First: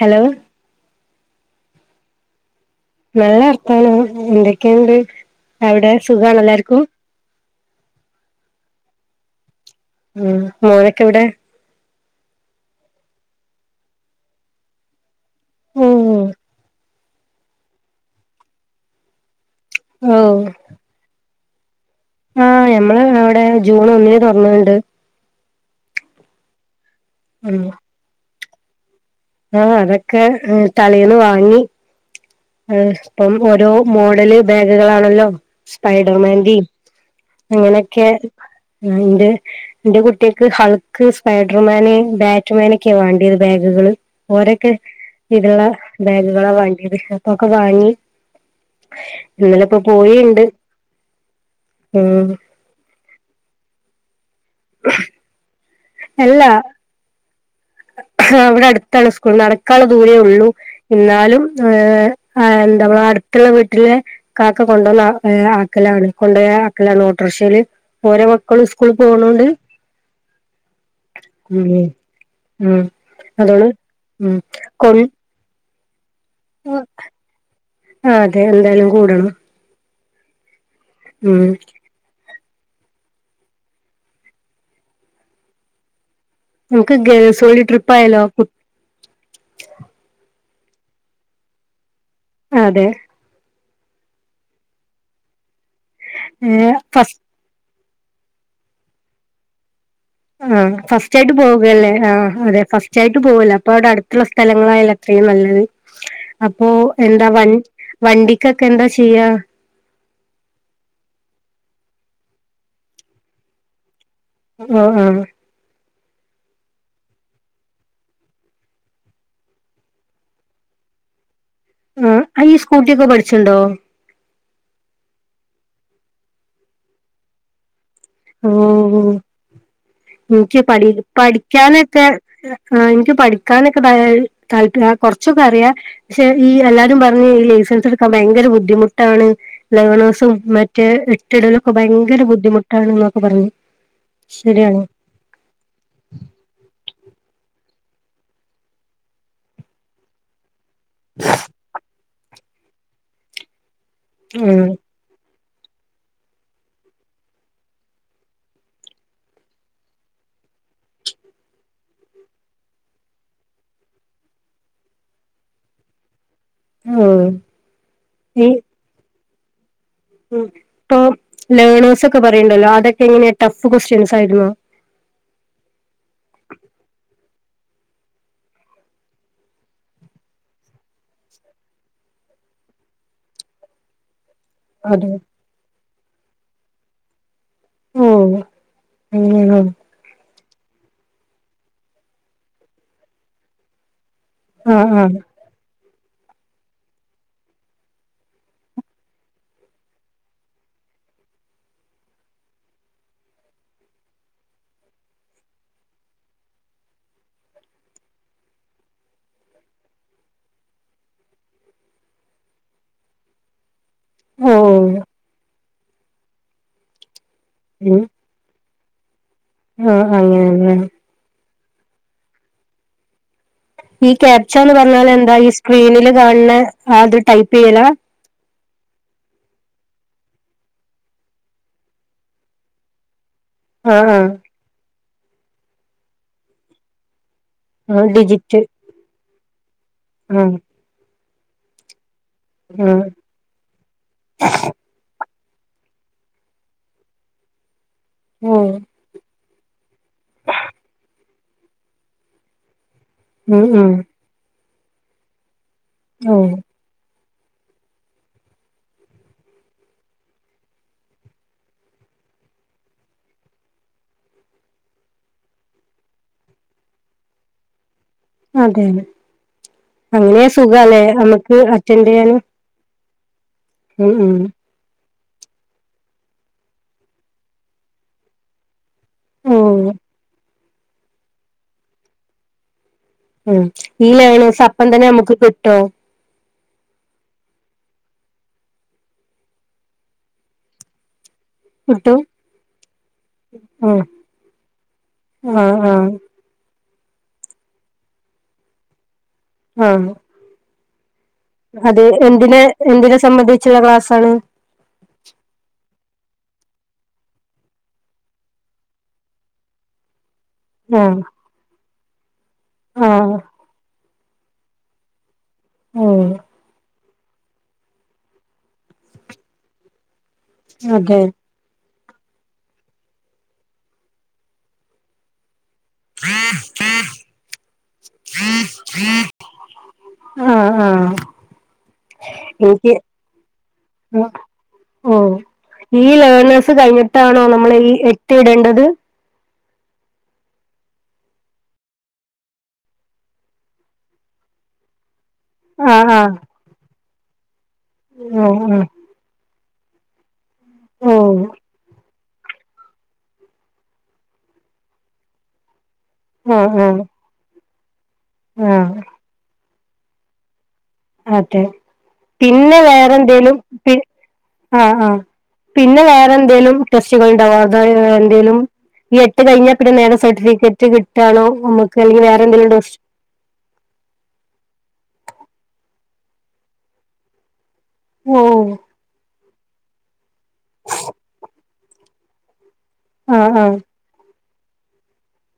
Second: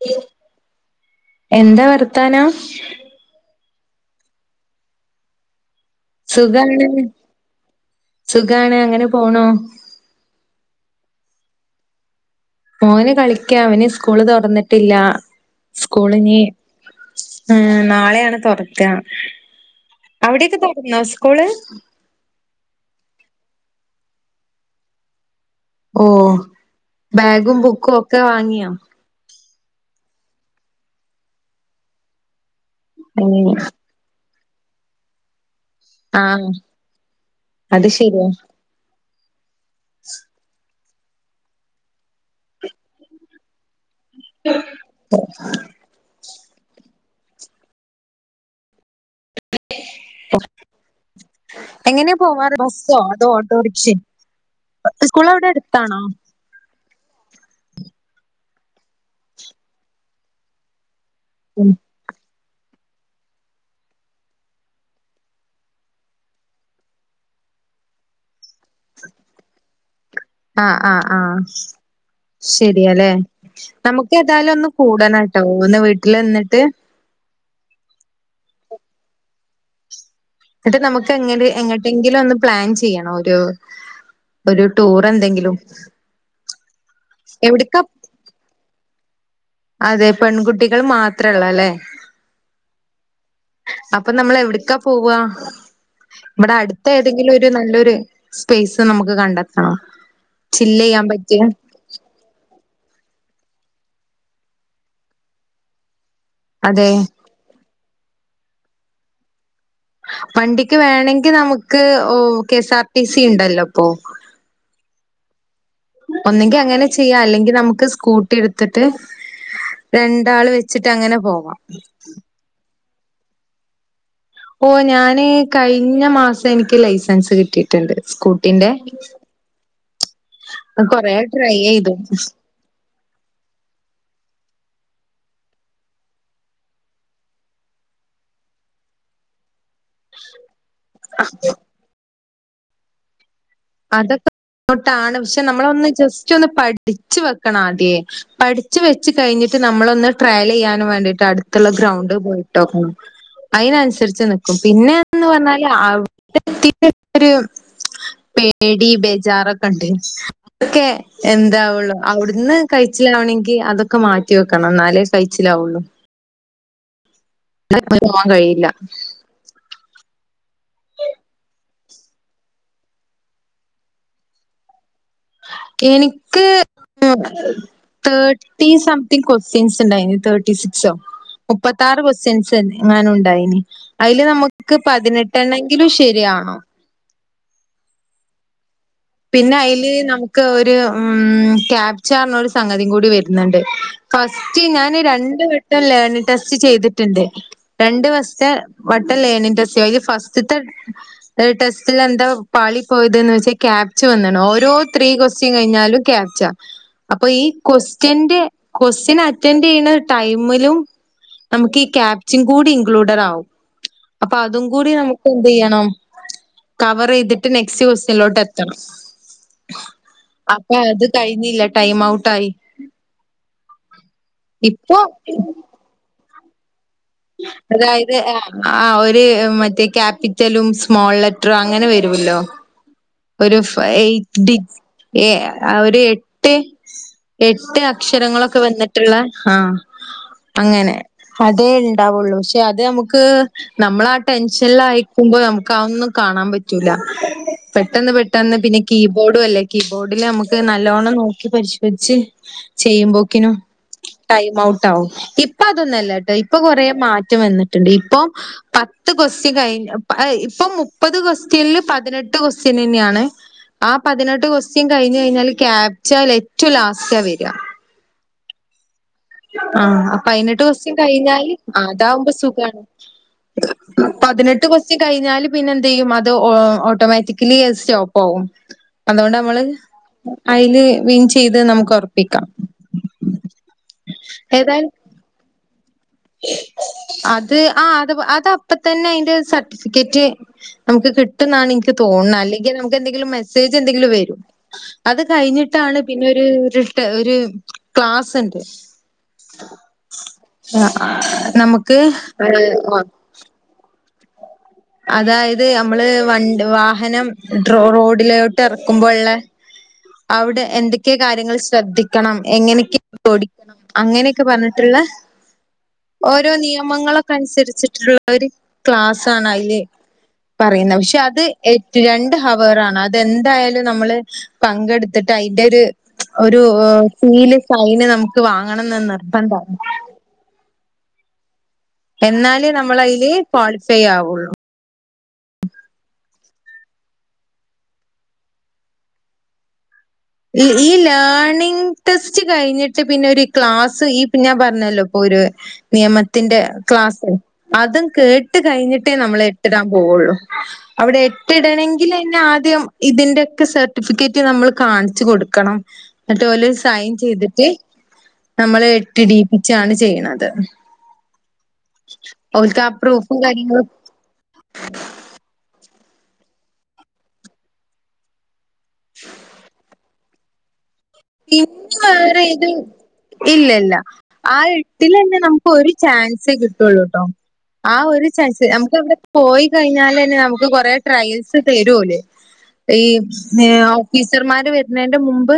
Hello എന്താ വർത്താനം നല്ല വർത്താനം എന്തൊക്കെയണ്ട് അവിടെ സുഖാണോ എല്ലാർക്കും സുഖാണ് സുഖാണ് അങ്ങനെ പോണൂ ഉം മോനൊക്കെ എവിടെ മോന് കളിക്ക അവന് സ്കൂള് തുറന്നിട്ടില്ല ഓ സ്കൂളിഞീ ആഹ് നാളെയാണ് തുറക്ക ഓ അവിടെയൊക്കെ തുറന്നോ സ്കൂള് ആഹ് ഞമ്മള് അവടെ ജൂൺ ഒന്നിന് തൊർന്ന്ണ്ട്. ഓഹ് ബാഗും ഉം ബുക്കും ഒക്കെ വാങ്ങിയോ? ആഹ് അതൊക്കെ ആഹ് തലേന്ന് വാങ്ങി ഇപ്പം ഏഹ് ഓരോ മോഡല് ബാഗുകളാണല്ലോ ആഹ് സ്പൈഡർമാൻ്റിം അത് അങ്ങനക്കെ. ശെരിയാ. ആഹ് എന്റെ ഇന്റെ കുട്ട്യേക്ക് ഹൾ ക്ക് സ്പൈഡർമാന് ബാറ്റ്മാൻ ഒക്കെ വാണ്ടിയത് ബാഗ്കള്. ഓരക്കെ ഇത്ള്ള ബാഗുകളാ വാണ്ടിത് അപ്പൊക്കെ വാങ്ങി. ഇന്നലപ്പം പോയിണ്ട് എങ്ങനെയാ ഉം. പോവാറ് ബസ്സോ അതോ ഓട്ടോറിക്ഷ സ്കൂൾ അഒടെ എട്ത്താണോ? ഇല്ല ക്ക ഇവടെ അട്ത്താണ് സ്കൂൾ നടക്കാള്ള ദൂരേ ഉള്ളൂ ഇന്നാലും ഏഹ് ആഹ് എന്താ ഇവടെ അട്ത്ത്ള്ള വീട്ട്ല് കാക്ക കൊണ്ടന്ന് ആഹ് ഏഹ് ആക്കലാണ് കൊണ്ടേയ ആക്കലാണ്. ഓട്ടറിക്ഷേൽ ഓരോ മക്കളും സ്കൂളിൽ പോണോണ്ട് ആഹ് ആഹ് ആഹ് ഉം ഉം ശരിയലെ അതോണ്ട് നമുക്ക് ഉം ഏതായാലും ഒന്ന് കൊൺ കൂടണട്ടോ ഒന്ന് വീട്ടിൽ ന്ന്ട്ട്? ആഹ് അതെ എന്തായാലും കൂടണം. ന്നട്ട് നമുക്ക് ഉം എങ്ങനെ എങ്ങ എന്തെങ്കിലും ഒന്ന് പ്ലാൻ ചെയ്യണം ഒരു ഒരു ടൂർ എന്തെങ്കിലും. നമക്ക് ഗേൾസോളി എവിട്ക്കാ ട്രിപ്പ് ആയാലോ? അതെ പെൺകുട്ടികൾ മാത്രേള്ള ല്ലെ? ആതെ അപ്പം നമ്മള് എവിട്ക്കാ പോവാ? ഇവടെ ഏഹ് അട്ത്ത ഫസ്റ്റ് ഏതെങ്കിലും ഒ നല്ലൊരു സ്പേസ് നമുക്ക് കണ്ടെത്തണം? ആഹ് ചില്ലെയ്യാൻ ഫസ്റ്റ് ആയിട്ട് പറ്റിയ പോകല്ലേ ആഹ് അതെ ഫസ് ച്ചായിട്ട് പോകല്ലേ അപ്പൊ അവടെ അട്ത്ത്ള്ള സ്ഥലങ്ങളായാല അത്രയും നല്ലത് അപ്പോ അതെ എ വൻ വണ്ടിക്കൊക്കെ എന്താ ചെയ്യാ? വണ്ടിക്ക് വേണെങ്കിൽ നമുക്ക് ഓഹ് K S R T C ഇണ്ടല്ലോ ഇപ്പോ. ആഹ് ആഹ് ഒന്നെങ്കി അങ്ങനെ ചെയ്യാം അല്ലെങ്കിൽ നമുക്ക് സ്കൂട്ടി എടുത്തിട്ട് രണ്ടാള് വെച്ചിട്ട് അങ്ങനെ പോവാം. ആഹ് ഈ സ്കൂട്ടിക്കെ പടിച്ചിണ്ടോ? ഓഹ് ഞാന് കഴിഞ്ഞ മാസം എനിക്ക് ലൈസൻസ് കിട്ടി. ട്ട്ണ്ട് സ്കൂ ഉം ഉം ഇൻക്ക് പടി കൊറേ ട്രൈ ചെയ്തു. പടിക്കാനക്കെ ആഹ് ഇക്ക് പഠിക്കാനൊക്കെ ത താല്പര്യ കൊറച്ചൊക്കെ അറിയാ. പക്ഷെ ഈ എല്ലാരും പർഞ്ഞ് ഈ ലൈസൻസ് എടുക്കാൻ ഭയങ്കര ബുദ്ധിമുട്ടാണ്. ലവണേസും മറ്റേ എട്ടിടലൊക്കെ ഭയങ്കര ബുദ്ധിമുട്ടാണ് ന്നൊക്കെ പർഞ്ഞ്. അതൊക്കെ ട്ടാണ് പക്ഷെ നമ്മളൊന്ന് ജസ്റ്റ് ഒന്ന് പഠിച്ച് വെക്കണ ആദ്യേ. പഠിച്ച് വെച്ച് കഴിഞ്ഞിട്ട് നമ്മള ഒന്ന് ട്രയൽ യ്യാ നു വാണ്ടിട്ട് അട്ത്ത്ള്ള ഗ്രൗണ്ട് പോയിട്ടൊക്കെ അയിനൻസരിച്ച് നിക്കും ആഹ് പിന്നെ ന്ന് പർഞ്ഞാല് അഒടെ എത്തിട്ട ഒരു പേടി ബേജാറൊക്കെ ഇണ്ട് അതൊക്കെ എന്താവുള്ളു അഒട്ന്ന് കയ്ച്ചിലാവണെങ്കി അതൊക്കെ മാറ്റി വെക്കണം എന്നാലേ കയ്ച്ചിലാവുള്ളു. ഉം [unintelligible] പോവാൻ കഴിയില്ല. ഉം ഇപ്പൊ ലേണേഴ്സ് ഒക്കെ പറയ്ണ്ടല്ലോ അതൊക്കെ എങ്ങനെയാ ടഫ് ക്വസ്റ്റ്യൻസ് ആയിരുന്നോ എനിക്ക് ആം തേർട്ടി സംതിങ് ക്വസ്റ്റ്യൻസ് ണ്ടായ്നു തേർട്ടി സിക്സോ മുപ്പത്താറ് ക്വസ്റ്റ്യൻസ് എങ്ങാനുണ്ടായിന് അയ്ല് നമുക് ക്ക് അതെ പതിനെട്ടെണ്ണെങ്കിലും ശരിയാവണം ഉവ്വ്‌ വ്വ് പിന്നെ അയ്ല് നമുക്ക് ഒരു ഉം ക്യാപ്ചർനൊരു സംഗതിം കൂടി വര്ന്ണ്ട് ഫസ്റ്റ് ആഹ് ഞാന് ആഹ് രണ്ടു വട്ടം ലേണിങ്ങ് ടെസ്റ്റ് ചെയ്തിട്ട്ണ്ട് രണ്ട് ഫസ്റ്റെ വട്ടം ലേണിംഗ് ടെസ്റ്റ്‌ ചെയ്ത് അതില് ഫസ്റ്റ്ത്തെ ഡേ ടെസ്റ്റിൽ എന്താ പാളി പോയ്തെന് വെച്ചാ ക്യാപ് ച്ച വന്ന്ണ് ഓരോ ത്രീ ക്വസ്റ്റ്യൻ കഴിഞ്ഞാലും ക്യാപ്ച്ച അപ്പൊ ഈ ക്വസ്റ്റ്യന്റെ ക്വസ്റ്റ്യൻ അറ്റൻഡ് ചെയ്യണ ടൈമിലും നമുക്ക് ഈ ക്യാപ്ച്ചിം കൂടി ഇൻക്ലൂഡറാവും അപ്പൊ ഓ അതും കൂടി നമുക്ക് എന്തെയ്യണം കവറെയ്തിട്ട് നെക്സ്റ്റ് ക്വസ്റ്റ്യനിലോട്ട് എത് ത്തണം ആഹ് അങ്ങനെയല്ലേ അപ്പൊ അത് കഴിഞ്ഞില്ല ടൈം ഔട്ടായി ഈ ക്യാപ്ച്ചാന്ന് ഇപ്പൊ പറഞ്ഞാലെന്താ ഈ സ്ക്രീനില് കാൺണെ ആത് ട്ട് അതായ് ര് ഏ ആ ഒര് മറ്റേ ക്യാപിറ്റലും സ്മോൾലെറ്ററും അങ്ങനെ വരുവല്ലോ [inaudible] ഒരു ഫയ് ആഹ് ആഹ് എയ്റ്റ് ഡിജ് ഏ ഒരു എട്ട് എട്ട് ആ അക്ഷരങ്ങളൊക്കെ വന്ന്ട്ട്ള്ള ആ ഉം അങ്ങനെ അതേ ണ്ടാവുള്ളൂ പക്ഷെ അത് ആഹ് നമുക്ക് നമ്മളാ ടെൻഷൻല് ആയേക്കുമ്പോ നമുക്ക് ആതൊന്നും കാണാൻ പറ്റൂല പെട്ടെന്ന് പെട് ഓ പെട്ടെന്ന് പിന്നെ കീബോഡും അല്ലേ കീബോഡില് നമുക്ക് നല്ലോണം നോക്കി പരിശോധിച്ച് ചെയ് ചെയ്യുമ്പോ റ്റ്യനും ഉം ഉം ടൈം ഔട്ട്‌ ആവും ഇപ്പ അതൊന്നല്ലട്ടോ ഓ ഇപ്പ കൊറെ മാറ്റം വന്നിട്ടുണ്ട് ഇപ്പൊ പത്ത് ക്വസ്റ്റ്യൻ കഴിഞ്ഞ പ്പ ആയ് ഇപ്പ മുപ്പത് ക്വസ്റ്റ്യൻല് പതിനെട്ട് ക്വസ്റ്റ്യനെന്നെയാണ് ആ പതിനെട്ട് ക്വസ്റ്റ്യൻ കഴിഞ് കഴിഞ്ഞാല് ക്യാപ്ചല് ഏറ്റവും ലാസ്റ്റ വരാ അതെ അതെ ആ ആ പൈനെട്ട് ക്വസ്റ്റ്യൻ കഴിഞ്ഞാല് നമുക്ക് ആ അറ്റൻഡ് അതാവുമ്പോ ചെയ്യാന് സുഖാണ് ഉം ഉം പതിനെട്ട് കൊസ് ച്ച് കഴിഞ്ഞല് പിന്നെ എന്ത്‌ ചെയ്യും അത് ഓ ഓട്ടോമാറ്റിക്ക്‌ ലീ അത് സ്റ്റോപ്പ് ആകും അതുകൊണ്ട് ഓ നമ്മള് അയ്ല് വിൻ ചെയ്ത് നമുക്ക് ഒർപ്പിക്കാ ഉം ഈ ലേണേഴ്സ് അപ്പം ഏതായാലും തന്നെ നമുക്ക് കിട്ടോ അത് ആ അത്പൊ അത അപ്പ തന്നെ അയ്ന്റെ സർട്ടിഫിക്കറ്റ് നമുക്ക് കിട്ടുന്നാണ് ഇൻക്ക് കിട്ടും തോൺണ് അല്ലെങ്കിൽ നമുക്ക് എന്തെങ്കിലും മെസ്സേജ് ആഹ് എന്തെങ്കിലും വരും അത് ആഹ് കഴിഞ്ഞിട്ടാണ് ആഹ് പിന്നെ ഒരു ഒരു ടെ ഒരു ക്ലാസ്സ്ണ്ട് ആഹ് ആഹ് ആഹ് അതെ എന്തിനെ എന്തിനെ സംബന്ധിച്ചുള്ള ക്ലാസ്സാണ് അതായത് നമ്മ്ള് വണ്ട് വാഹനം ഡ്രോ റോഡിലോട്ട് എറക്കുമ്പോള്ളെ അവ്ടെ ആ എന്തൊക്കെ കാര്യങ്ങള് ശ്രദ്ധിക്കണം എങ്ങനെക്കെ ആ ഓടിക്കണം അങ്ങനെക്കെ പർഞ്ഞിട്ടുള്ള ഉം ഓരോ നിയമങ്ങളൊക്കെ അനുസരിച്ചിട്ടുള്ള ഒരു ക്ലാസ്സാണയ്ല് പറയുന്ന പക്ഷെ അതെ അത് ഏറ്റു രണ്ട് ഹവറാണ് അതെന്തായാലും നമ്മള് പങ്കെടുത്തിട്ട് അയ്ന്റെ ഒരു ഒരു സീല് സൈന് നമുക്ക് വാങ്ങണന്ന് നിർബന്ധ ആഹ് ആഹ് എന്നാലേ നമ്മള് അതില് ക്വാളിഫൈ ആവുള്ളൂ. ഉ ഈ ലേണേഴ്സ് കഴിഞ്ഞിട്ടാണോ നമ്മൾ ഈ എട്ട് ഇടേണ്ടത്? ഈ ലേണിങ് ടെസ്റ്റ് കഴിഞ്ഞിട്ട് പിന്നെ ഒരു ക്ലാസ് ഈ പ്പൊ ഞാൻ പറഞ്ഞല്ലോ ഇപ്പൊ ഒരു ആ ആ നിയമത്തിന്റെ ക്ലാസ്സ് അതും ഓ കേട്ട് ആ കഴിഞ്ഞിട്ടേ നമ്മൾ എട്ടിടാൻ പോവുള്ളു. ഓ അവിടെ ഏട്ട് ഇടണെങ്കിൽ അയ്ന് ആദ്യം ഇതിന്റൊക്കെ സർട്ടിഫിക്കറ്റ് നമ്മൾ കാണി ച്ച് കൊടുക്കണം. ന്നട്ട് ആ ഓൽ ആ സൈൻ ചെയ്തിട്ട് ആ നമ്മൾ ടീപ്പിച്ചാണ് ചെയ്യ്ണത് അതെ പിന്നെ പ്രൂഫും വേറെന്തെലും കാര്യങ്ങളും ആഹ് ആഹ് പിന്നെ വേറെ എന്തേലും ടെസ്റ്റ്‌കൾ ഉണ്ടൊ അത് എന്തേങ്കിലും ഈ എട്ട് കഴിഞ്ഞ പിന്നെ നേരെ സർട്ടിഫിക്കറ്റ് കിട്ടാണോ നമ്മുക്ക് അല്ലെങ്കിൽ വേറെ എന്തെങ്കിലും ഡോ ഇല്ല ഇല്ല ആ എട്ടില് തന്നെ നമുക്ക് ഒരു ചാൻസെ കിട്ടുള്ളൂട്ടോ. ആ ഒരു ഓ ചാൻസ് നമുക്ക് അവിടെ പോയി കഴിഞ്ഞാൽ തന്നെ നമുക്ക് കൊറെ ട്രയൽസ് തരും ഓൽ. ഈ ആ ആ ടീച്ചർമാര് വരുന്നന്റെ മുമ്പ്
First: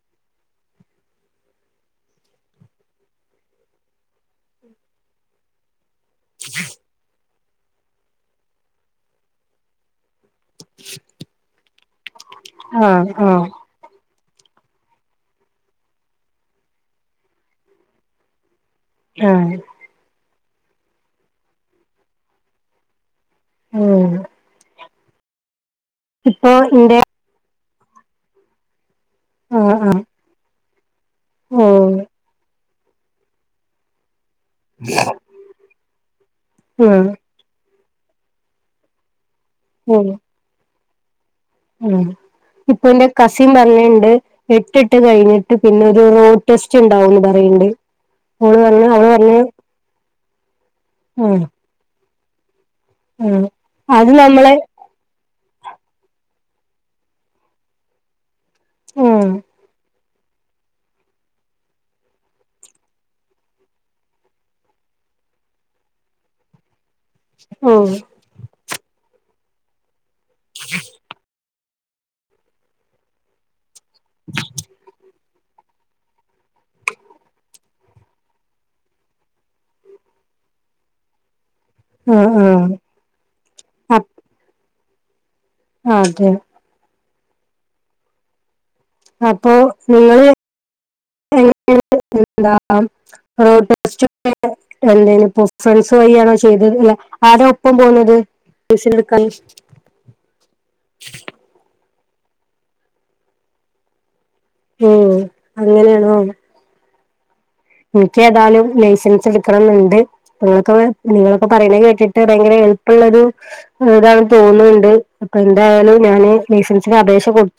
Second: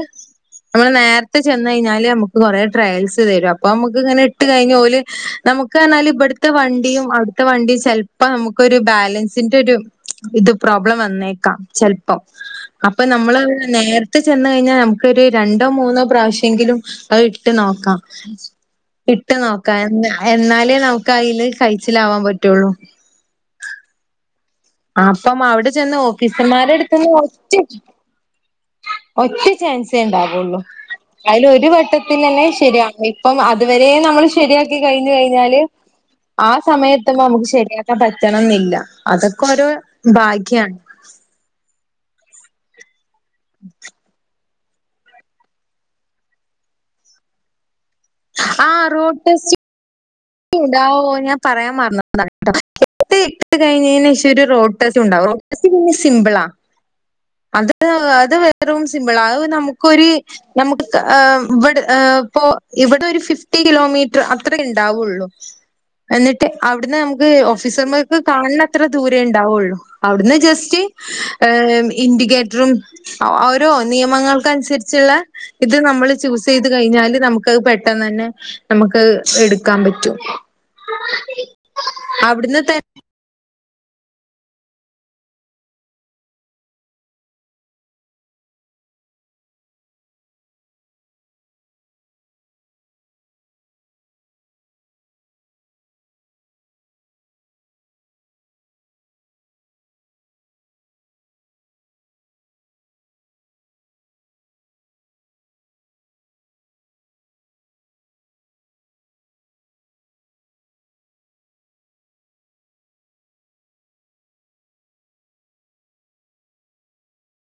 നമ്മള് നേരത്തെ ചെന്ന് കഴിഞ്ഞാല് നമ്മുക്ക് കൊറെ ട്രയൽസ് തരും അപ്പൊ നമ്മുക്ക് ഇങ്ങനെ ഇട്ട് കഴിഞ്ഞ ഓൽ. നമുക്ക് പറഞ്ഞാൽ ഇവിടുത്തെ വണ്ടിയും അവിടുത്തെ വണ്ടിയും ചെലപ്പോ നമുക്കൊരു ബാലൻസിന്റെ ഒരു ഇത് പ്രോബ്ലം വന്നേക്കാം ചെല്പം അപ്പൊ ആഹ് നമ്മള് ആഹ് നേരത്തെ ചെന്ന് കഴിഞ്ഞാൽ ന നമുക്ക് ഒരു രണ്ടോ മൂന്നോ പ്രാവശ്യങ്കിലും അഹ് ഇട്ട് നോക്കാം ഇട്ട് ആഹ് നോക്കാ എന്നാലേ നമുക്ക് അയില് കഴിച്ചിലാവാൻ പറ്റുള്ളൂ. ഉം അപ്പം അവിടെ ചെന്ന് ഇപ്പൊ ഓഫീസർമാരുടെ ഇന്റെ അടുത്ത്ന്ന് ഒ ഒറ്റ ആഹ് ചാൻസേ ആഹ് ഉണ്ടാവുള്ളൂ അയിൽ ഒരു ഉം വട്ടത്തിൽ തന്നെ ശരിയാ അപ്പോം അതുവരെ നമ്മള് ശരിയാക്കി കഴിഞ്ഞു കഴിഞ്ഞാല് ആ സമയം ഉം എത്തുമ്പോ നമുക്ക് ശരിയാ ക്കാൻ പറ്റണം എന്നില്ല അതൊക്കെ ഓരോ ഉം ഭാഗ്യാണ്. ഉം ഇപ്പൊ എന്റെ കസിൻ പറഞ്ഞിണ്ട് എട്ടിട്ട് കഴിഞ്ഞിട്ട് പിന്നെ ഒരു റോഡ് ടെസ്റ്റ് ഉണ്ടാവുംന്ന് പറയിണ്ട്. ഓൾ ആ വന്ന് ഓൾ റോഡ് പറഞ്ഞ് ടെസ്റ്റ് ഉണ്ടാവോ ഞാൻ പറയാൻ മറന്നക്ക്ണ് കേട്ടോ എട്ട് ഉം ഇട്ട് അത് കഴിഞ്ഞിനേശം ഒരു നമ്മളെ റോഡ് ടെസ്റ്റ്ണ്ടാവും [unintelligible] ടെസ്റ്റ്‌ പിന്നെ സിമ്പിള അത് ഏഹ് അത് വെറും സിമ്പിളാ ഉം അഹ് നമുക്കൊര് നമുക്ക് ഏഹ് ഇവിടെ ഏഹ് പോ ഇവിടെ ഒരു ഫിഫ്റ്റി കിലോമീറ്റർ അത്രേ ഉണ്ടാവുള്ളൂ. എന്നിട്ട് അവിടുന്ന് നമുക്ക് ഉം ഓഫീസർമാർക്ക് കാണണ അത്ര ദൂരേ ഉണ്ടാവുള്ളു. അവിടുന്ന് ജസ്റ്റ് ഇൻഡിക്കേറ്ററും ഓരോ നിയമങ്ങൾക്കനുസരിച്ചുള്ള ഇത് നമ്മള് ചൂസ് ചെയ്ത് കഴിഞ്ഞാല് നമുക്ക്ത് പെട്ടെന്ന് തന്നെ നമുക്ക് എടുക്കാൻ പറ്റും. ഉഹ് ഉഹ് അവിടുന്ന് തന്നെ ആഹ് അതെ അപ്പോ നിങ്ങള് [unintelligible] എന്തേലും ഇപ്പൊ ഫ്രണ്ട്സ് വഴിയാണോ ചെയ്തത്? അല്ല ആരാ ഒപ്പം പോന്നത്. [unintelligible] ട്യൂഷൻ എടുക്കാൻ ഉം അങ്ങനെയാണോ ഇൻക്ക് ഏതായാലും ലൈസൻസ് എടുക്കണംമെന്നുണ്ട് നിങ്ങളൊക്കെ നിങ്ങളൊക്കെ പറയണ കേട്ടിട്ട് ഭയങ്കര എളുപ്പള്ളൊരു ഇതാണ് തോന്നുന്നുണ്ട് അപ്പൊ എന്തായാലും ഞാന് ലൈസൻസിന് അപേക്ഷ കൊടുത്തു